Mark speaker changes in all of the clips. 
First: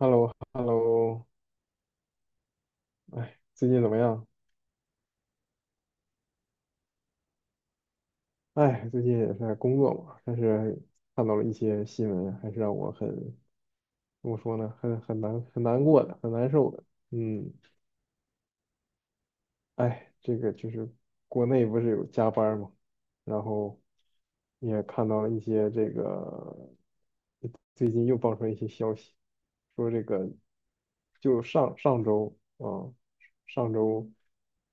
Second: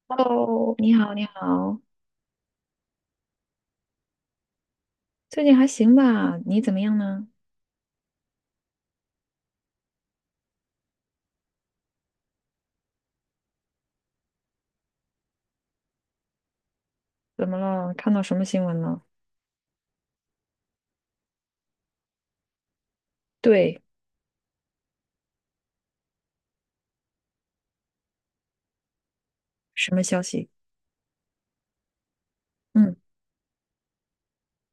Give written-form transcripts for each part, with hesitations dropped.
Speaker 1: h e l l o h e l l
Speaker 2: Hello，
Speaker 1: o
Speaker 2: 你好，你好，
Speaker 1: 哎，最近怎么样？
Speaker 2: 最近还行吧？你怎么样呢？
Speaker 1: 哎，最近也是在工作嘛，但是看到了一些新闻，还是让我怎么说呢，很难过的，很难受的。
Speaker 2: 怎
Speaker 1: 嗯。
Speaker 2: 么了？看到什么新闻了？
Speaker 1: 哎，这个就是国内不是有加班儿嘛，然后
Speaker 2: 对，
Speaker 1: 也看到了一些这个最近又爆出来一些消息，说
Speaker 2: 什么
Speaker 1: 这
Speaker 2: 消
Speaker 1: 个
Speaker 2: 息？
Speaker 1: 就上上周啊，
Speaker 2: 嗯
Speaker 1: 上周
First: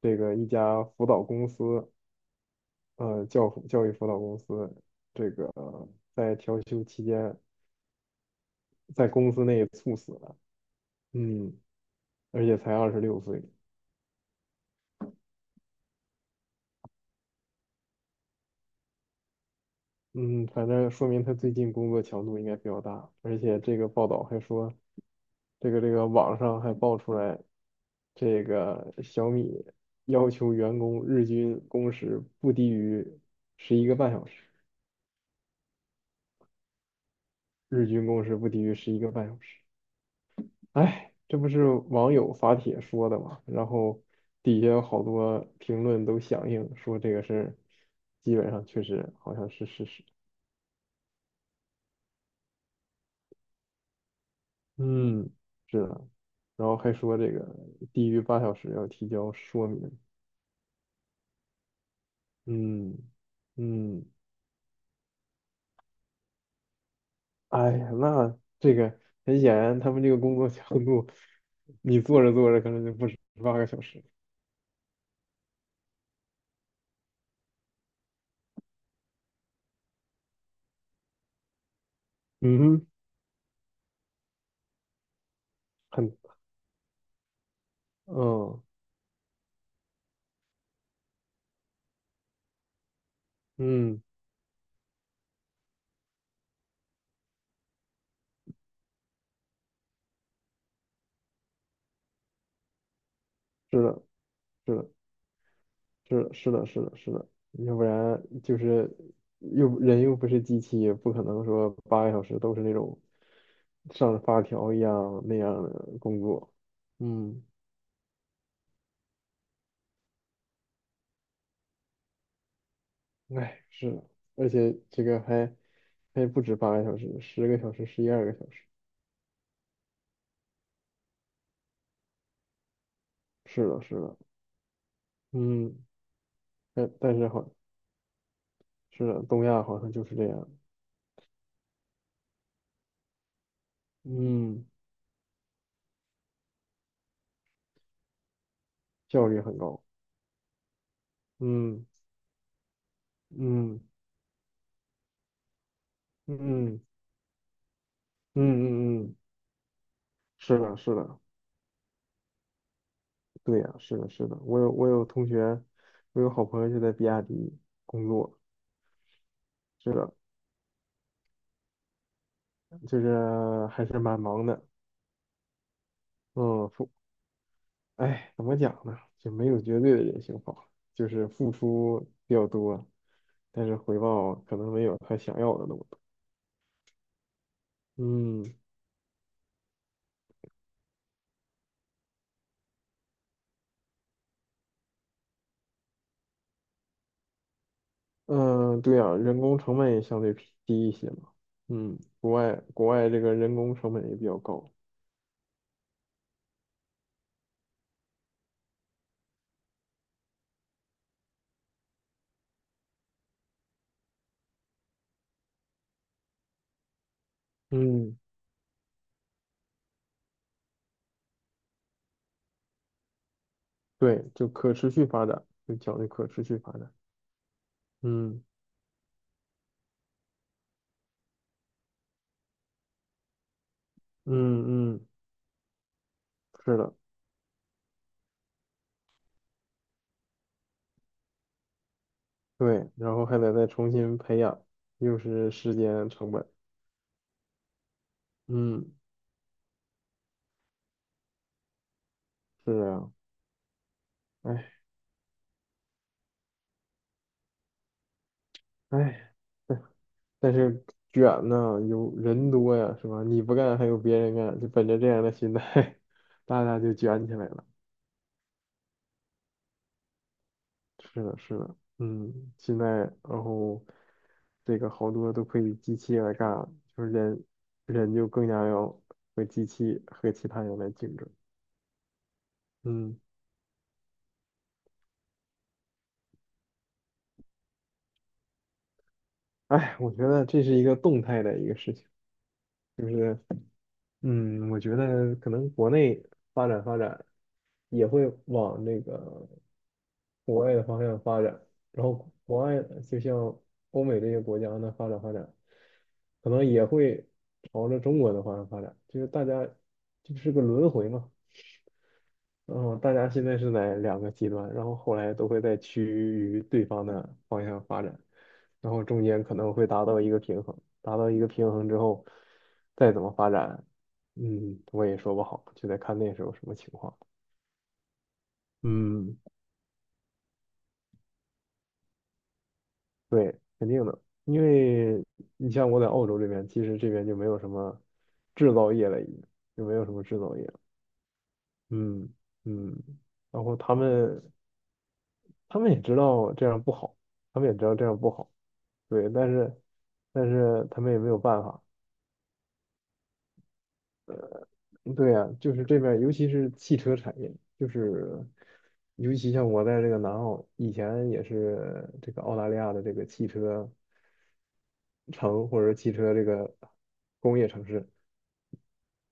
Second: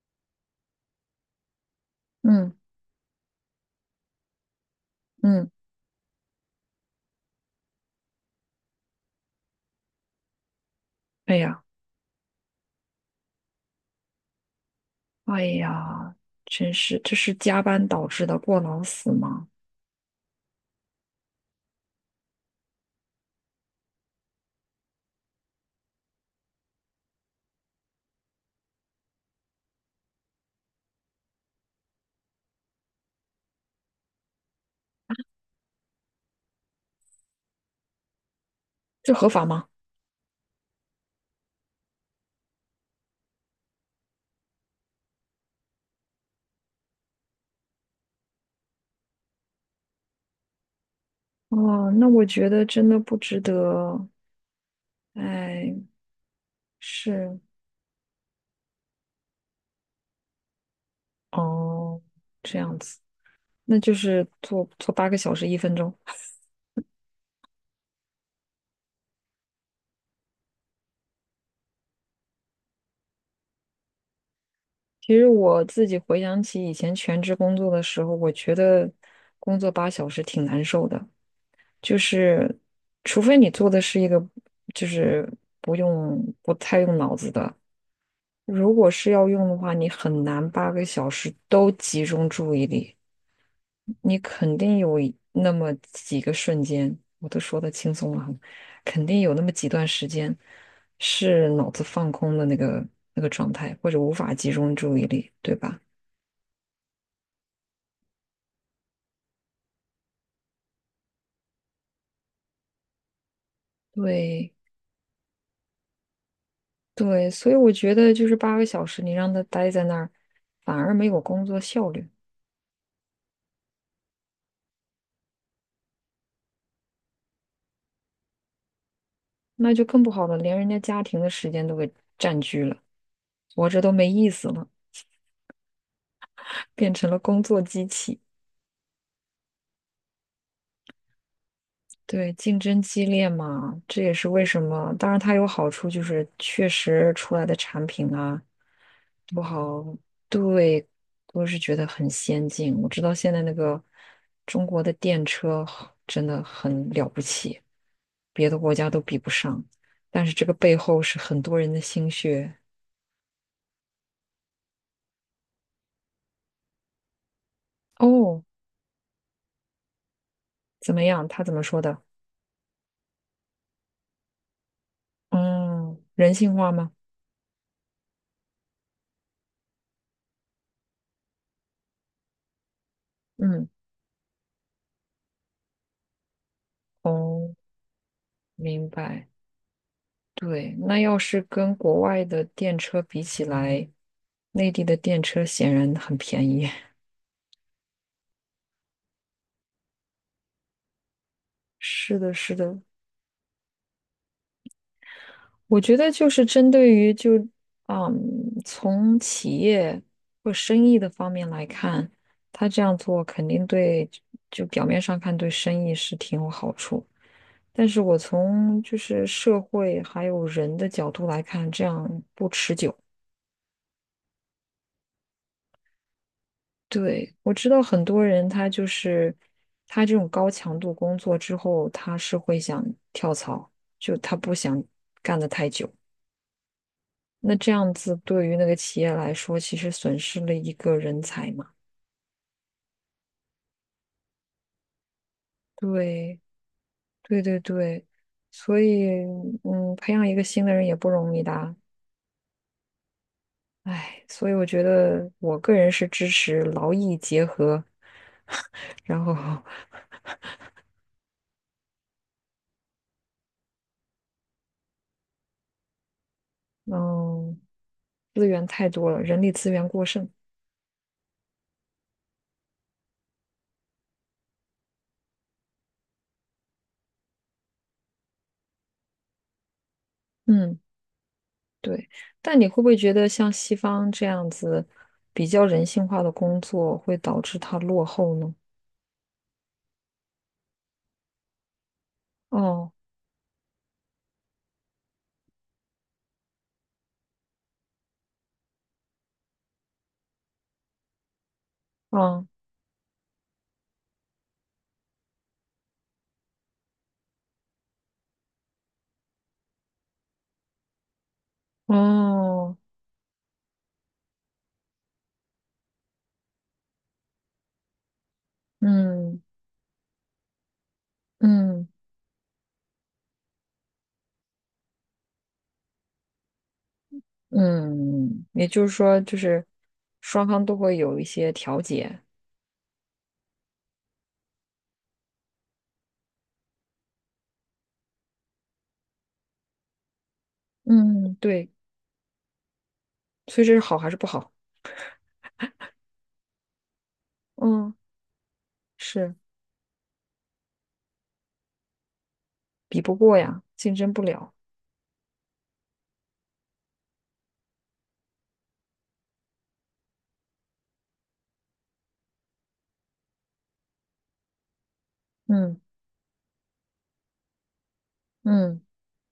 Speaker 1: 这个一家辅导公司。
Speaker 2: 嗯
Speaker 1: 教育辅导公司这
Speaker 2: 嗯，
Speaker 1: 个在调休期间在公司内猝死了。
Speaker 2: 哎
Speaker 1: 嗯。
Speaker 2: 呀，
Speaker 1: 而且才26岁。
Speaker 2: 哎呀，真是，这是加班导致的过劳死吗？
Speaker 1: 嗯，反正说明他最近工作强度应该比较大，而且这个报道还说，这个网上还爆出来，这个小米要求员工日均工时不低于十一个半小时，日均工时不低于十一个
Speaker 2: 这
Speaker 1: 半
Speaker 2: 合
Speaker 1: 小
Speaker 2: 法
Speaker 1: 时。
Speaker 2: 吗？
Speaker 1: 哎，这不是网友发帖说的嘛，然后底下有好多评论都响应说这个事儿，基本上确实好像是事实。
Speaker 2: 哦，那我觉得真的不值得。
Speaker 1: 嗯，
Speaker 2: 哎，
Speaker 1: 是的，然后还说这
Speaker 2: 是，
Speaker 1: 个低于8小时要提交说明。
Speaker 2: 哦，这样
Speaker 1: 嗯
Speaker 2: 子，那就
Speaker 1: 嗯。
Speaker 2: 是做做8个小时1分钟。
Speaker 1: 哎呀，那这个很显然他们这个工作强度，你做着做着可能就不止八个小时。
Speaker 2: 其实我自己回想起以前全职工作的时候，我觉得工作8小时挺难受的，就
Speaker 1: 嗯
Speaker 2: 是
Speaker 1: 哼。
Speaker 2: 除非你做的是一个就是不
Speaker 1: 很，
Speaker 2: 用不太用脑子的，
Speaker 1: 嗯
Speaker 2: 如果是要用的话，你很难八个小时都集中注意力，
Speaker 1: 嗯，
Speaker 2: 你肯定有一那么几个瞬间，我都说的轻松了很，肯定有那么几段时间是脑子放空的那个状态，
Speaker 1: 是
Speaker 2: 或者
Speaker 1: 的。
Speaker 2: 无法集中
Speaker 1: 是的。
Speaker 2: 注意力，对吧？
Speaker 1: 是的，是的，要不然就是人又不是机器，也不可能说八个小时都是那种上发
Speaker 2: 对，
Speaker 1: 条一样那样的工作。
Speaker 2: 对，
Speaker 1: 嗯，
Speaker 2: 所以我觉得就是八个小时，你让他待在那儿，反而没有工作效率，
Speaker 1: 哎，是的，而且这个还不止八个小时，10个小时，11、12个小时。
Speaker 2: 那就更不好了，连人家家庭的时间都给占据了，
Speaker 1: 是
Speaker 2: 我这
Speaker 1: 的，
Speaker 2: 都
Speaker 1: 是
Speaker 2: 没
Speaker 1: 的。
Speaker 2: 意思了，
Speaker 1: 嗯，但
Speaker 2: 变成
Speaker 1: 但
Speaker 2: 了
Speaker 1: 是
Speaker 2: 工
Speaker 1: 好，
Speaker 2: 作机器。
Speaker 1: 是的，东亚好像就是这样。
Speaker 2: 对，竞争激烈嘛，这也是为什
Speaker 1: 嗯，
Speaker 2: 么。当然，它有好处，就是确实出来的产品啊，
Speaker 1: 效
Speaker 2: 不
Speaker 1: 率很
Speaker 2: 好，
Speaker 1: 高。
Speaker 2: 对，我是觉得
Speaker 1: 嗯
Speaker 2: 很先进。我知道现在那
Speaker 1: 嗯
Speaker 2: 个中国的电车真
Speaker 1: 嗯
Speaker 2: 的
Speaker 1: 嗯
Speaker 2: 很了不起，别的国家都
Speaker 1: 嗯嗯。
Speaker 2: 比
Speaker 1: 嗯，
Speaker 2: 不上。但是这个
Speaker 1: 是
Speaker 2: 背
Speaker 1: 的，是
Speaker 2: 后是
Speaker 1: 的。
Speaker 2: 很多人的心血。
Speaker 1: 对呀，是的，是的，我有同学，我有好朋友就在比亚迪工作，
Speaker 2: 哦，
Speaker 1: 是的，
Speaker 2: 怎么样？他怎么说的？
Speaker 1: 就是还是蛮忙的。
Speaker 2: 嗯，人性
Speaker 1: 嗯，
Speaker 2: 化吗？
Speaker 1: 哎，怎么讲呢？就没有绝对的人性化，就是付出比较多，但
Speaker 2: 嗯，
Speaker 1: 是回报可能没有他想要的那么多。
Speaker 2: 哦，
Speaker 1: 嗯
Speaker 2: 明白。对，那要是跟国外的电车比起来，内地的电车显然很便宜。
Speaker 1: 嗯，对呀，人工成本也相对低一些嘛。嗯，
Speaker 2: 是的，
Speaker 1: 国
Speaker 2: 是
Speaker 1: 外
Speaker 2: 的，
Speaker 1: 国外这个人工成本也比较高。
Speaker 2: 我觉得就是针对于就嗯，从企业或生意的方面来看，他这样做肯定对，就表面上看对生意是挺有好处，但是
Speaker 1: 嗯，
Speaker 2: 我从就是社会还有人的角度来看，这样不持久。
Speaker 1: 对，就可持续发展，就讲究可持续发展。
Speaker 2: 对，我知道很多
Speaker 1: 嗯
Speaker 2: 人他就是他这种高强度工作之后，他是会想跳槽，就他不想
Speaker 1: 嗯嗯。
Speaker 2: 干得太久。
Speaker 1: 是的，
Speaker 2: 那这样子对于那个企业来说，其实损失了一个人才嘛。
Speaker 1: 对，然后还得再重新培养，又是时间成
Speaker 2: 对，
Speaker 1: 本。
Speaker 2: 对对对，所
Speaker 1: 嗯，
Speaker 2: 以培养一个新的人也不容易的啊。
Speaker 1: 是啊。
Speaker 2: 唉，所以我
Speaker 1: 哎
Speaker 2: 觉得我个人是支持劳逸结合，然
Speaker 1: 哎，
Speaker 2: 后
Speaker 1: 但但是卷呢，有人多呀，是吧？你不干还有别人干，就本着这样的心态，大家就卷起来
Speaker 2: 嗯，
Speaker 1: 了。
Speaker 2: 资源太多了，人力资源过剩。
Speaker 1: 是的，是的，嗯，现在然后这个好多都可以机器来干了，就是人就更加要和机器和其他
Speaker 2: 嗯，
Speaker 1: 人来竞争。
Speaker 2: 对。但你会不会觉
Speaker 1: 嗯，
Speaker 2: 得像西方这样子比较人性化的工作会导致它落后呢？
Speaker 1: 哎，我觉得这是一个动态的一个事情。
Speaker 2: 哦，
Speaker 1: 就是。嗯，我觉得可能国内发展发展也会往那个国外的方向发展，然后
Speaker 2: 哦，
Speaker 1: 国外就像欧美这些国家呢发展发展，可能也会朝着中国的方向发展，就是大家就是个轮回嘛。
Speaker 2: 哦，
Speaker 1: 然后大家现在是在两个极端，然后后来都会在趋于对方的方向发展，然后中
Speaker 2: 嗯。
Speaker 1: 间可能会达到一个平衡，达到一个平
Speaker 2: 嗯
Speaker 1: 衡之后，再怎么发展，嗯，我也说不好，就得看那时候什么情况。
Speaker 2: 嗯，也就是说，
Speaker 1: 嗯，
Speaker 2: 就是双方都会有一些调节。
Speaker 1: 肯定的，因为你像我在澳洲这边，其实这边就没有什么制造业了，已经就没有什么制造业了。
Speaker 2: 嗯，对，
Speaker 1: 嗯嗯。
Speaker 2: 所
Speaker 1: 然
Speaker 2: 以这
Speaker 1: 后
Speaker 2: 是
Speaker 1: 他
Speaker 2: 好还是不好？
Speaker 1: 们他们也知道这样不好，他们也知
Speaker 2: 嗯，
Speaker 1: 道这样不好。对，
Speaker 2: 是
Speaker 1: 但是他们也没有办法。
Speaker 2: 比不过呀，竞争不了。
Speaker 1: 嗯对呀、就是这边儿尤其是汽车产业，就是尤其像我在这个南澳，以前也是这个澳大利亚的这个汽车城
Speaker 2: 嗯
Speaker 1: 或者汽车这个工业城市，
Speaker 2: 嗯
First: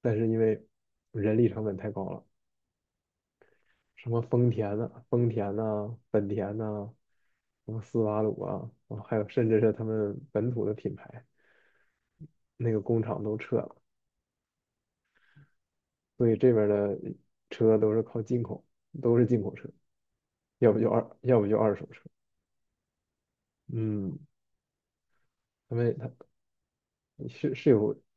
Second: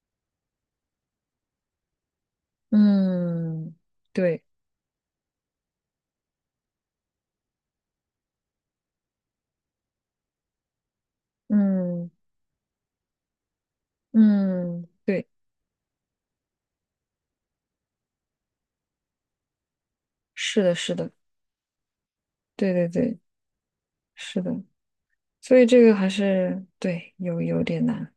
Speaker 1: 但是因为人力成本太高了，
Speaker 2: 嗯，
Speaker 1: 什么
Speaker 2: 对，
Speaker 1: 丰田呐、本田呐、什么斯巴鲁啊还有甚至是他们本土的品牌，
Speaker 2: 嗯
Speaker 1: 那个工厂都撤了。
Speaker 2: 嗯，对，
Speaker 1: 所以这边儿的车都是靠进口，都是进口车，
Speaker 2: 是的，是的，
Speaker 1: 要不就二手车。
Speaker 2: 对对对，
Speaker 1: 嗯，
Speaker 2: 是的。所以
Speaker 1: 他
Speaker 2: 这
Speaker 1: 们
Speaker 2: 个还
Speaker 1: 他
Speaker 2: 是对，有
Speaker 1: 是
Speaker 2: 有
Speaker 1: 是
Speaker 2: 点
Speaker 1: 有，
Speaker 2: 难，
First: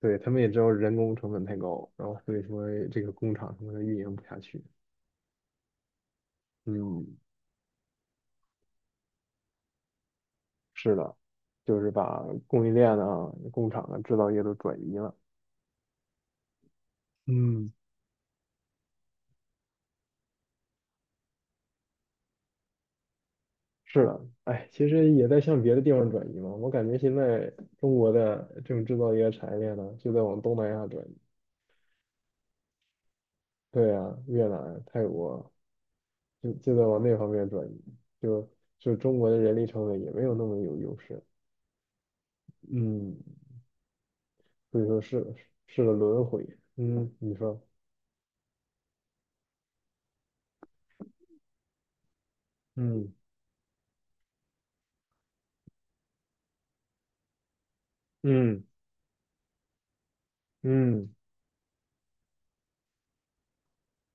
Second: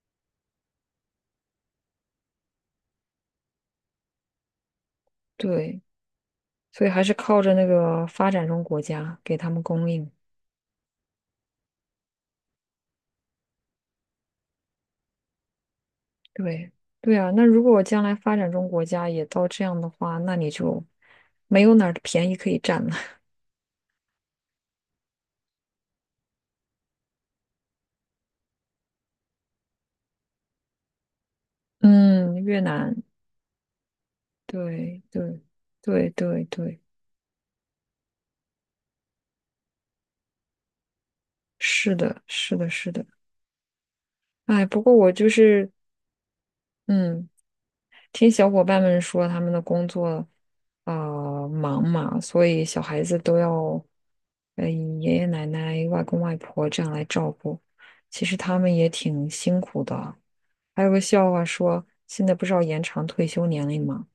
Speaker 1: 对，他们也知道人工成本太高，然后所以说这个工厂他们运营不下去。
Speaker 2: 对，所以还是
Speaker 1: 嗯，
Speaker 2: 靠着那个发展中国家给他们供应。
Speaker 1: 是的，就是把供应链啊、工厂啊、制造业都转移了。
Speaker 2: 对对啊，那如
Speaker 1: 嗯，
Speaker 2: 果将来发展中国家也到这样的话，那你就没有哪儿的便宜可以占了。
Speaker 1: 是的，哎，其实也在向别的地方转移嘛。我感觉现在中国的这种制造业产业链呢，就在往东南亚转移。
Speaker 2: 嗯，越南，
Speaker 1: 对啊，越南、
Speaker 2: 对
Speaker 1: 泰
Speaker 2: 对
Speaker 1: 国。
Speaker 2: 对对
Speaker 1: 就
Speaker 2: 对，
Speaker 1: 在往那方面转移，就就中国的人力成本也没有那么有优势。
Speaker 2: 是的，是的，是的。
Speaker 1: 嗯，
Speaker 2: 哎，
Speaker 1: 所
Speaker 2: 不
Speaker 1: 以
Speaker 2: 过
Speaker 1: 说
Speaker 2: 我就
Speaker 1: 是
Speaker 2: 是，
Speaker 1: 是个轮回。嗯，
Speaker 2: 嗯，
Speaker 1: 你说。
Speaker 2: 听小伙伴们说，他们的工作啊、忙嘛，所以小孩
Speaker 1: 嗯
Speaker 2: 子都要爷爷奶奶、外公外婆这样来照顾。其实他
Speaker 1: 嗯
Speaker 2: 们也挺辛苦的。还有个
Speaker 1: 嗯，
Speaker 2: 笑话说，现在不是要延长退休年龄吗？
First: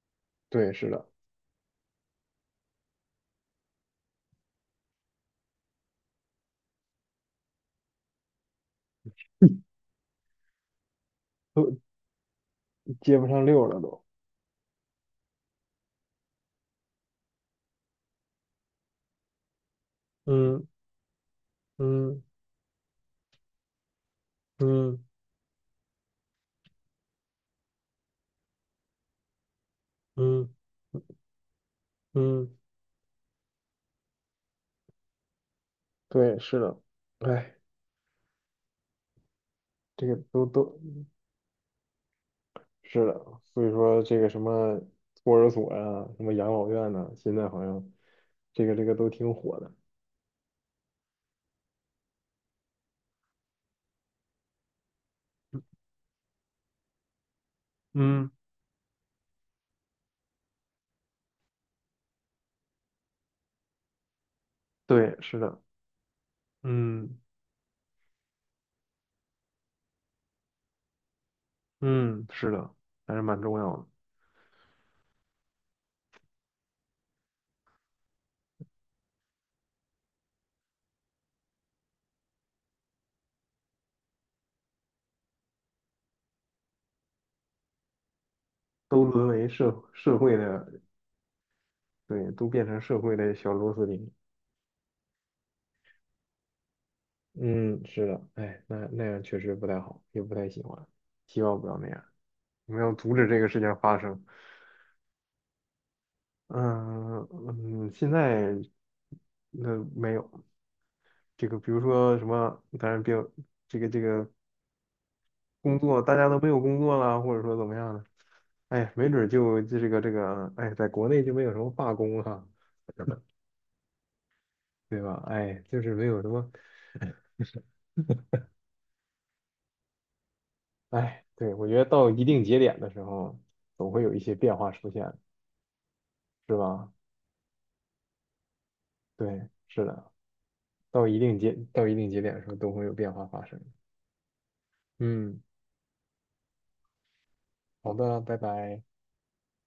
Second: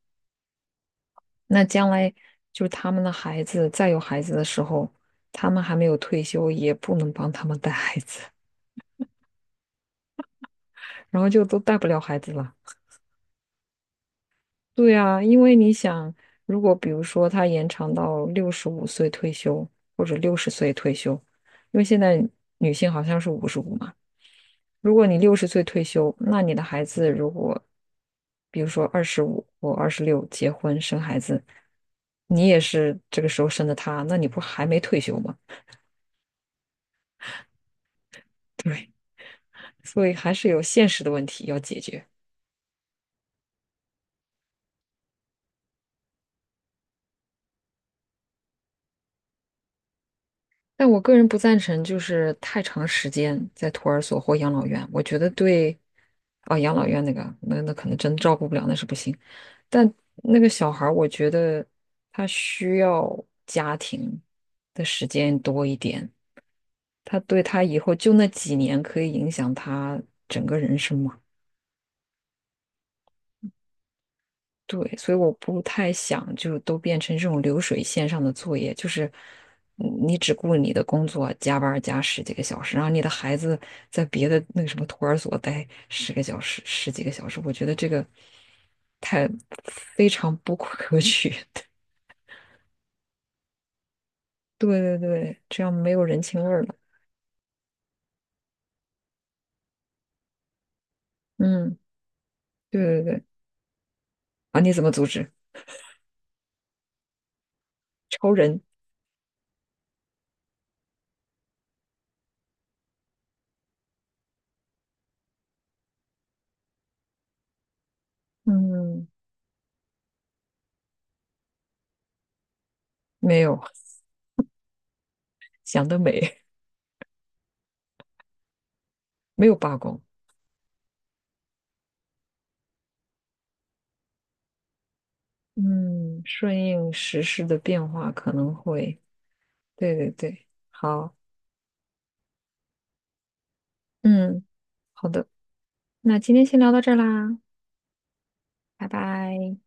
Speaker 1: 对，是的，
Speaker 2: 那将来就是他们的孩子再有孩子的时候，他们还没有退休，也不能帮他们带孩子，然后就都带
Speaker 1: 都
Speaker 2: 不了孩子了。
Speaker 1: 接不上溜了都。
Speaker 2: 对啊，因为你想，如果比如说他延长到65岁退休，或者六十
Speaker 1: 嗯
Speaker 2: 岁退休，因为现在
Speaker 1: 嗯
Speaker 2: 女性好像是55嘛。如
Speaker 1: 嗯
Speaker 2: 果你六十岁退休，那你的孩子如果，比如说25或26
Speaker 1: 嗯
Speaker 2: 结婚生孩子，你
Speaker 1: 嗯。
Speaker 2: 也是这个时候生的他，那你不还没退休吗？
Speaker 1: 对，是的，哎，
Speaker 2: 对，所
Speaker 1: 这
Speaker 2: 以
Speaker 1: 个
Speaker 2: 还
Speaker 1: 都
Speaker 2: 是有
Speaker 1: 都
Speaker 2: 现实的问题要解决。
Speaker 1: 是的，所以说这个什么托儿所呀、什么养老院呐、现在好像这个都挺火的。
Speaker 2: 但我个人不赞成，就是太长时间在托儿所或养老院，我觉得对，啊、养老院那个，那可能真
Speaker 1: 嗯，
Speaker 2: 照顾不了，那是不行。但那个小孩儿，我觉得他需要家庭的时
Speaker 1: 对，
Speaker 2: 间
Speaker 1: 是的。
Speaker 2: 多一点，
Speaker 1: 嗯。
Speaker 2: 他对他以后就那几年可以影响他整个人生嘛。
Speaker 1: 嗯，是的，还是蛮重要的，
Speaker 2: 对，所以我不太想就都变成这种流水线上的作业，就是你只顾你的工作，加班儿加十几个小时，然后你的孩子在别的那个什么托儿所待10个小时、十几个小时，我觉得这个
Speaker 1: 都沦
Speaker 2: 太
Speaker 1: 为社
Speaker 2: 非
Speaker 1: 社
Speaker 2: 常
Speaker 1: 会
Speaker 2: 不
Speaker 1: 的，
Speaker 2: 可取。
Speaker 1: 对，都变成社会的小螺丝钉。
Speaker 2: 对对对，这样没有人情味儿了。
Speaker 1: 嗯，是的，哎，那样确实不太好，也不太喜欢，希望不
Speaker 2: 嗯，
Speaker 1: 要那样。我
Speaker 2: 对
Speaker 1: 们要
Speaker 2: 对
Speaker 1: 阻
Speaker 2: 对，
Speaker 1: 止这个事情发生。
Speaker 2: 啊，你怎么组织？
Speaker 1: 嗯嗯。现
Speaker 2: 超
Speaker 1: 在
Speaker 2: 人？
Speaker 1: 那没有这个，比如说什么，当然别有这个工作，大家都没有工作了，或者说怎么样的，哎，
Speaker 2: 嗯，
Speaker 1: 没准儿就这个，哎，在国内就没有什么罢工哈、
Speaker 2: 没有，
Speaker 1: 对吧？哎，就
Speaker 2: 想
Speaker 1: 是
Speaker 2: 得
Speaker 1: 没有什
Speaker 2: 美，
Speaker 1: 么。
Speaker 2: 没有罢工。
Speaker 1: 哎，对，我觉得到一定节点的时候，总会有一些变化出现，
Speaker 2: 嗯，
Speaker 1: 是
Speaker 2: 顺应
Speaker 1: 吧？
Speaker 2: 时势的变化可能会。
Speaker 1: 对，是
Speaker 2: 对对
Speaker 1: 的，
Speaker 2: 对，
Speaker 1: 到
Speaker 2: 好，
Speaker 1: 一定节到一定节点的时候，都会有变化发生。
Speaker 2: 嗯，好的，
Speaker 1: 嗯，
Speaker 2: 那今天先聊到这儿啦，
Speaker 1: 好的，拜拜。
Speaker 2: 拜拜。